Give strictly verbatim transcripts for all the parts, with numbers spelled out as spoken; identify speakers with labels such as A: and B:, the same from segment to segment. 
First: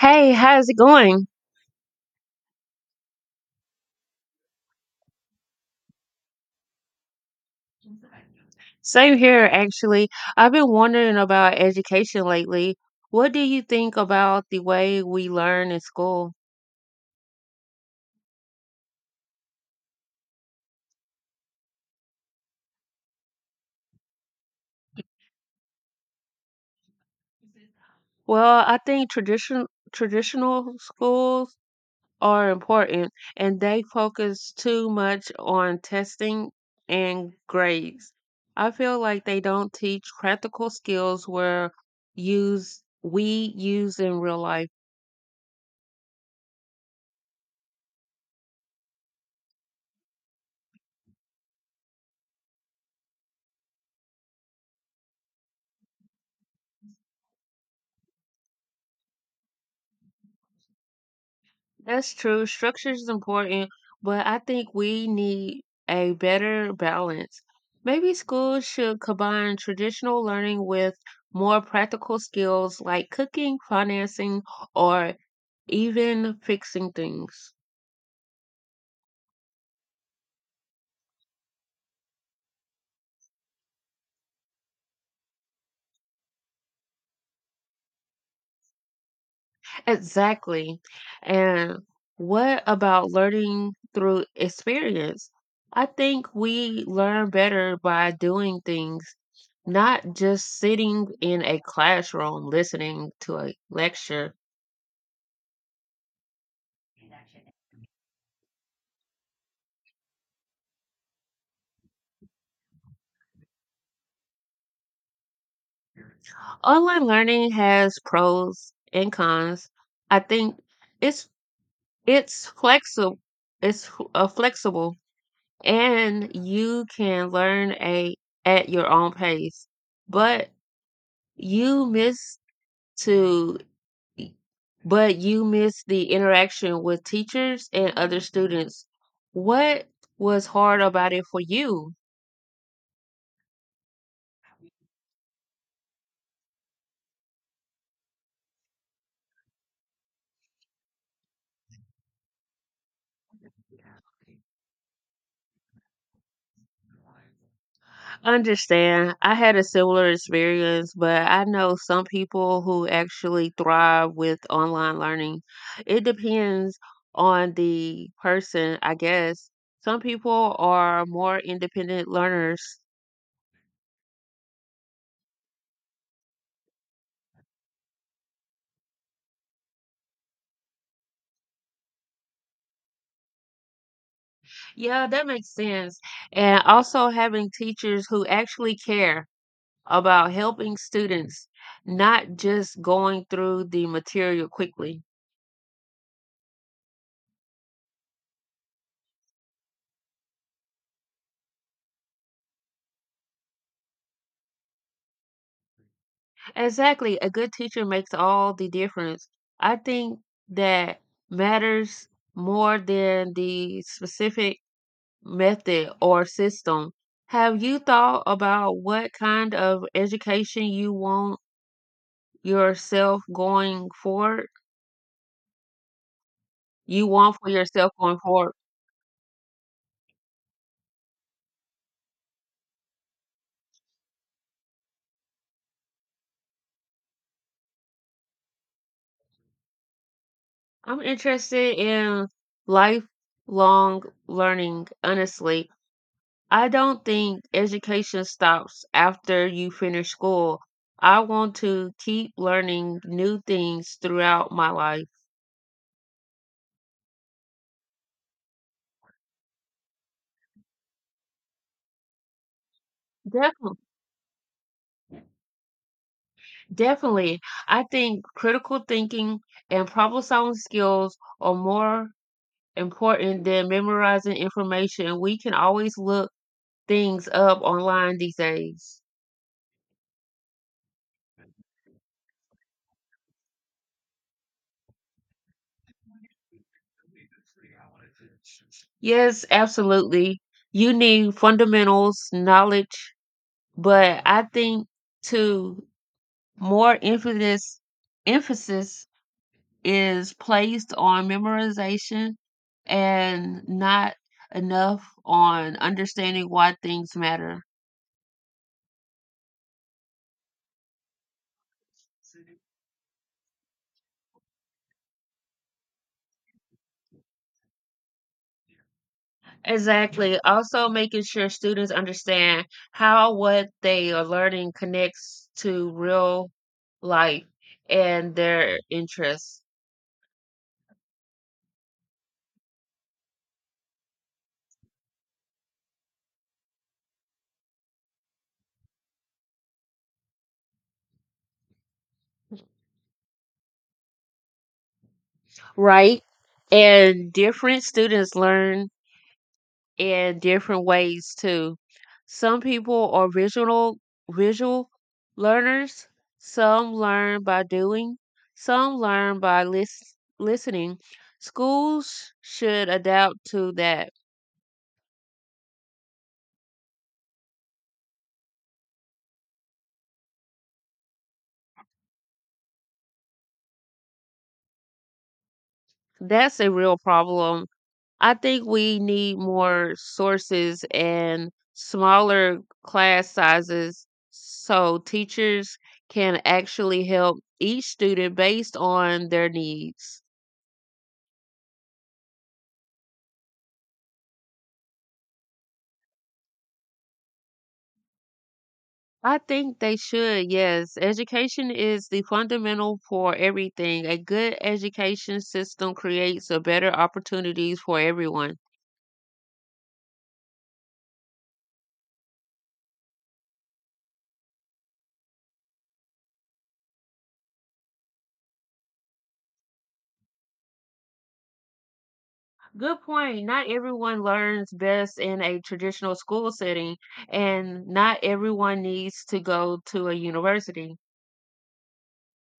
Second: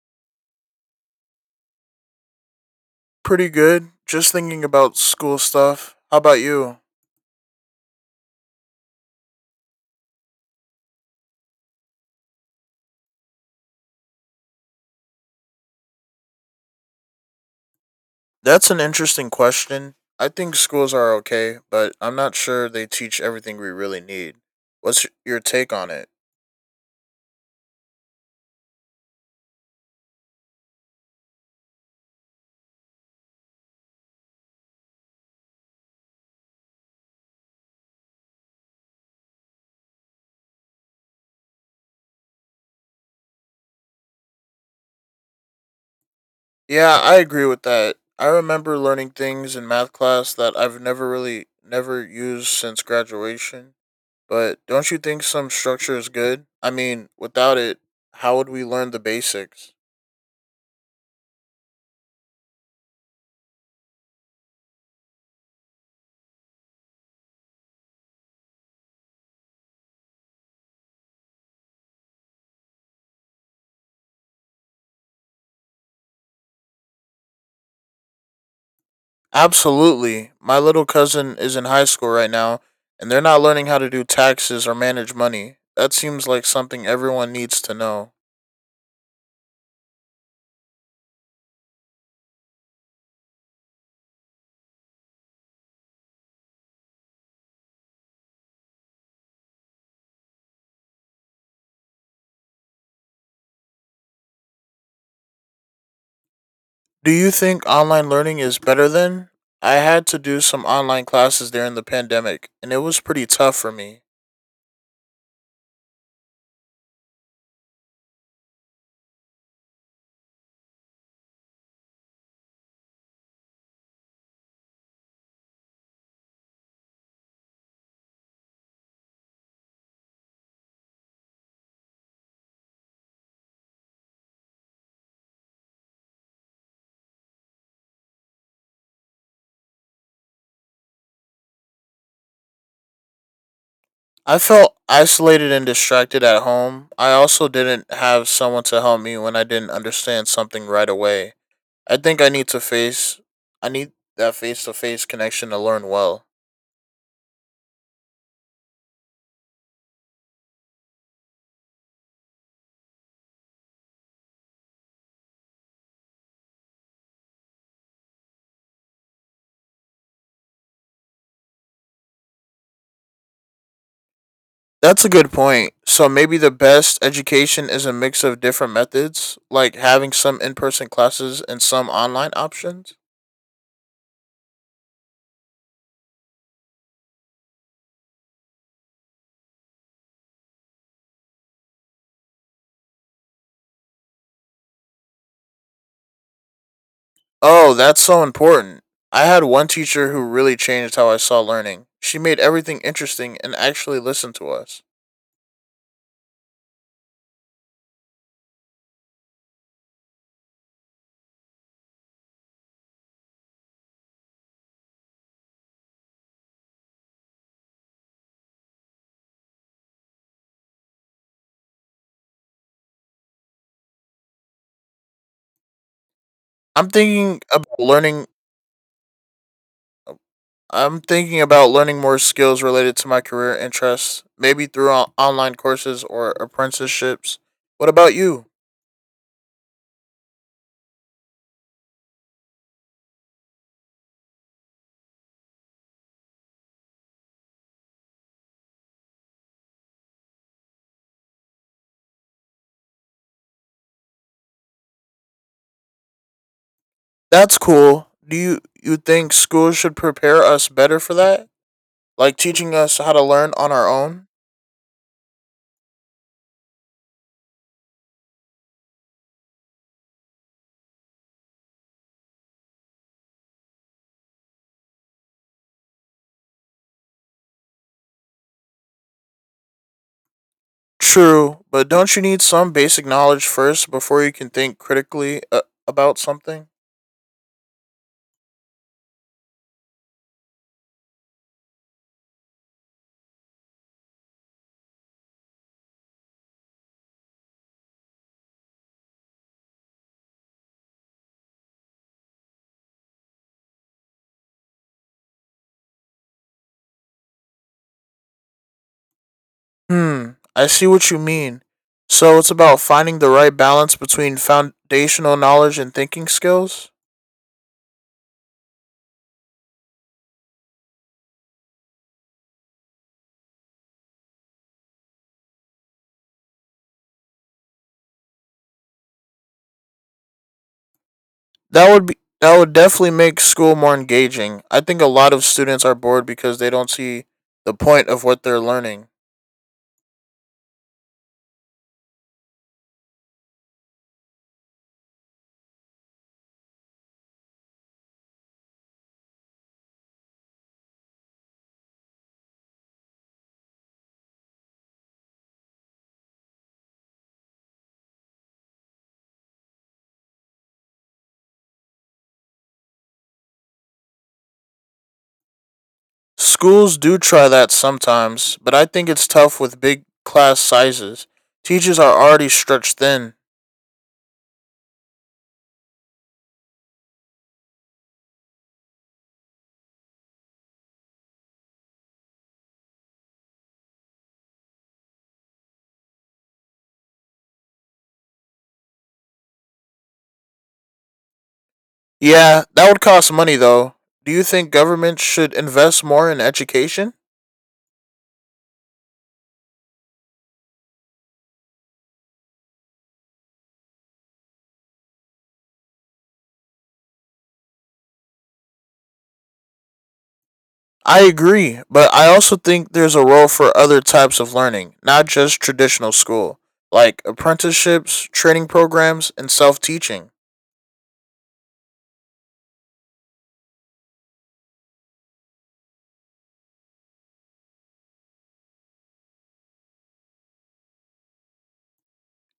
A: Hey, how's it going?
B: Pretty good. Just thinking about school stuff. How about you?
A: Same here, actually. I've been wondering about education lately. What do you think about the way we learn in school?
B: That's an interesting question. I think schools are okay, but I'm not sure they teach everything we really need. What's your take on it?
A: Well, I think tradition traditional schools are important, and they focus too much on testing and grades. I feel like they don't teach practical skills where use we use in real life.
B: Yeah, I agree with that. I remember learning things in math class that I've never really never used since graduation. But don't you think some structure is good? I mean, without it, how would we learn the basics?
A: That's true. Structure is important, but I think we need a better balance. Maybe schools should combine traditional learning with more practical skills like cooking, financing, or even fixing things.
B: Absolutely. My little cousin is in high school right now, and they're not learning how to do taxes or manage money. That seems like something everyone needs to know.
A: Exactly. And what about learning through experience? I think we learn better by doing things, not just sitting in a classroom listening to a lecture.
B: Do you think online learning is better then? I had to do some online classes during the pandemic, and it was pretty tough for me.
A: Online learning has pros and cons. I think it's it's flexible. It's uh, flexible, and you can learn a at your own pace. But you miss to but you missed the interaction with teachers and other students. What Was hard about it for you?
B: I felt isolated and distracted at home. I also didn't have someone to help me when I didn't understand something right away. I think I need to face I need that face to face connection to learn well.
A: Understand. I had a similar experience, but I know some people who actually thrive with online learning. It depends on the person, I guess. Some people are more independent learners.
B: That's a good point. So maybe the best education is a mix of different methods, like having some in-person classes and some online options.
A: Yeah, that makes sense. And also having teachers who actually care about helping students, not just going through the material quickly.
B: Oh, that's so important. I had one teacher who really changed how I saw learning. She made everything interesting and actually listened to us.
A: Exactly. A good teacher makes all the difference. I think that matters more than the specific method or system. Have you thought about what kind of education you want yourself going forward?
B: I'm
A: You want
B: thinking
A: for
B: about
A: yourself going
B: learning
A: forward?
B: I'm thinking about learning more skills related to my career interests, maybe through on- online courses or apprenticeships. What about you?
A: I'm interested in lifelong learning, honestly. I don't think education stops after you finish school. I want to keep learning new things throughout my life.
B: That's cool. Do you you think school should prepare us better for that? Like teaching us how to learn on
A: Definitely,
B: our own?
A: definitely. I think critical thinking and problem solving skills are more important than memorizing information. We can always look things up online these days.
B: True, but don't you need some basic knowledge first before you can think critically uh, about something?
A: Yes, absolutely. You need fundamentals, knowledge, but I think too more emphasis emphasis is placed on memorization and not enough on understanding why things matter.
B: Hmm, I see what you mean. So it's about finding the right balance between foundational knowledge and thinking skills?
A: Exactly. Also making sure students understand how what they are learning connects to real life and their interests.
B: That would be that would definitely make school more engaging. I think a lot of students are bored because they don't see the point of what they're learning.
A: Right? And different students learn in different ways too. Some people are visual visual learners, some learn by doing, some learn by lis- listening. Schools should adapt to that.
B: Schools do try that sometimes, but I think it's tough with big class sizes. Teachers are already stretched thin.
A: That's a real problem. I think we need more sources and smaller class sizes so teachers can actually help each student based on their needs.
B: Yeah, that would cost money though. Do you think government should invest more in education?
A: I think they should, yes. Education is the fundamental for everything. A good education system creates a better opportunities for everyone.
B: I agree, but I also think there's a role for other types of learning, not just traditional school, like apprenticeships, training programs, and self teaching.
A: Good point. Not everyone learns best in a traditional school setting, and not everyone needs to go to a university.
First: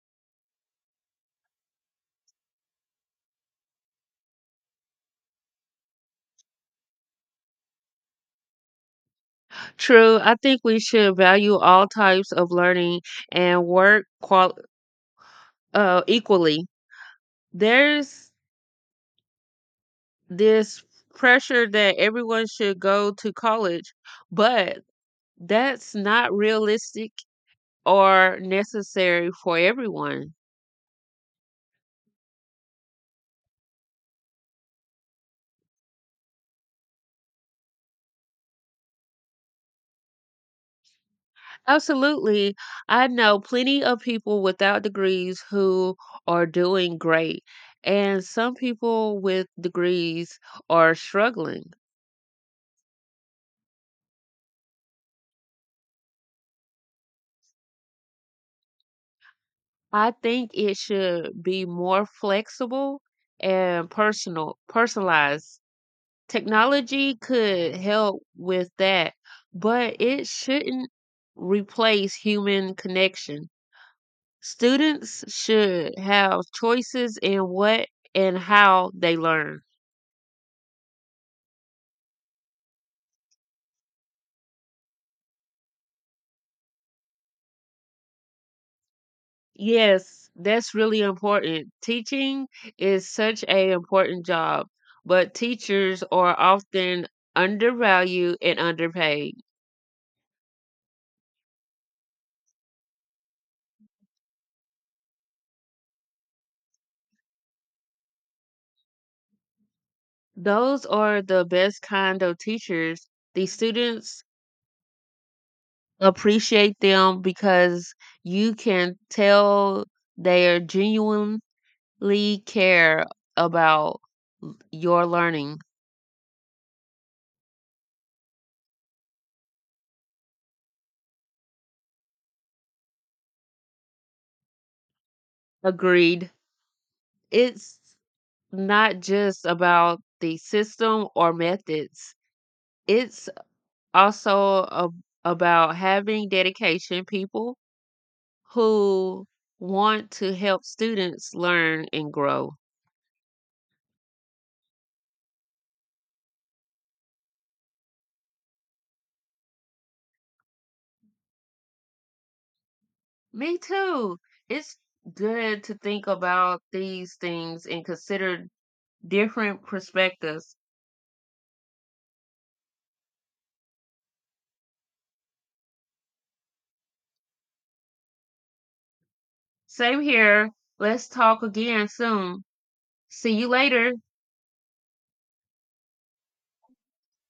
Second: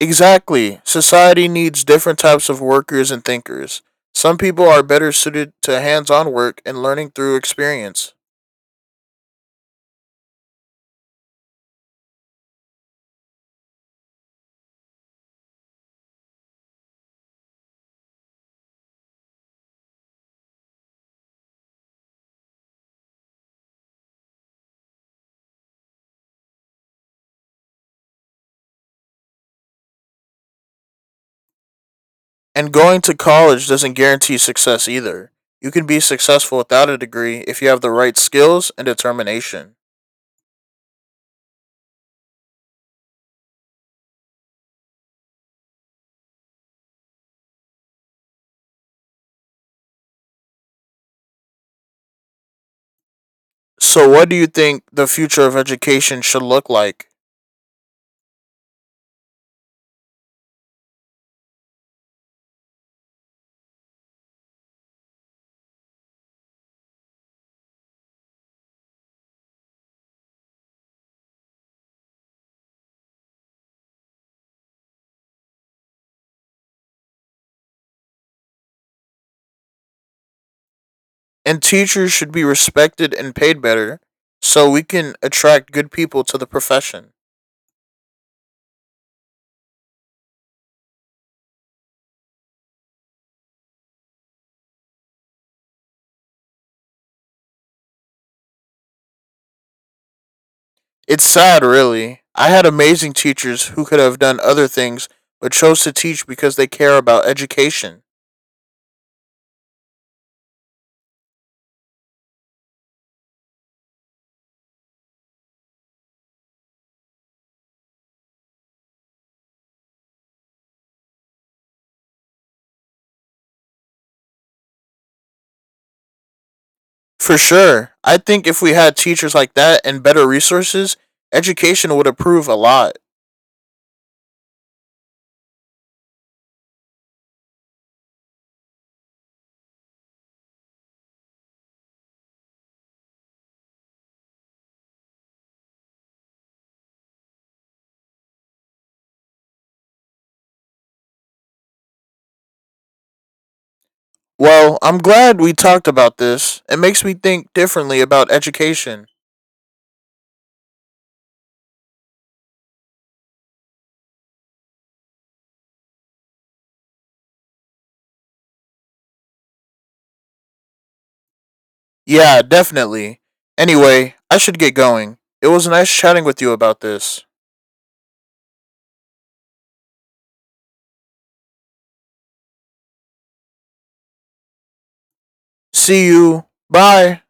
B: Exactly. Society needs different types of workers and thinkers. Some people are better suited to hands on work and learning through experience.
A: True. I think we should value all types of learning and work qual- uh, equally. There's this pressure that everyone should go to college, but that's not realistic or necessary for everyone.
B: And going to college doesn't guarantee success either. You can be successful without a degree if you have the right skills and determination.
A: Absolutely. I know plenty of people without degrees who are doing great, and some people with degrees are struggling.
B: So, what do you think the future of education should look like?
A: I think it should be more flexible and personal, personalized. Technology could help with that, but it shouldn't replace human connection. Students should have choices in what and how they learn.
B: And teachers should be respected and paid better so we can attract good people to the profession.
A: Yes, that's really important. Teaching is such a important job, but teachers are often undervalued and underpaid.
B: It's sad, really. I had amazing teachers who could have done other things but chose to teach because they care about education.
A: Those are the best kind of teachers, the students appreciate them because you can tell they are genuinely care about l- your learning.
B: For sure. I think if we had teachers like that and better resources, education would improve a lot.
A: Agreed. It's not just about the system or methods. It's also a, about having dedication people who want to help students learn and grow.
B: Well, I'm glad we talked about this. It makes me think differently about education.
A: Me too. It's good to think about these things and consider different perspectives.
B: Yeah, definitely. Anyway, I should get going. It was nice chatting with you about this.
A: Same here. Let's talk again soon. See you later.
B: See you. Bye.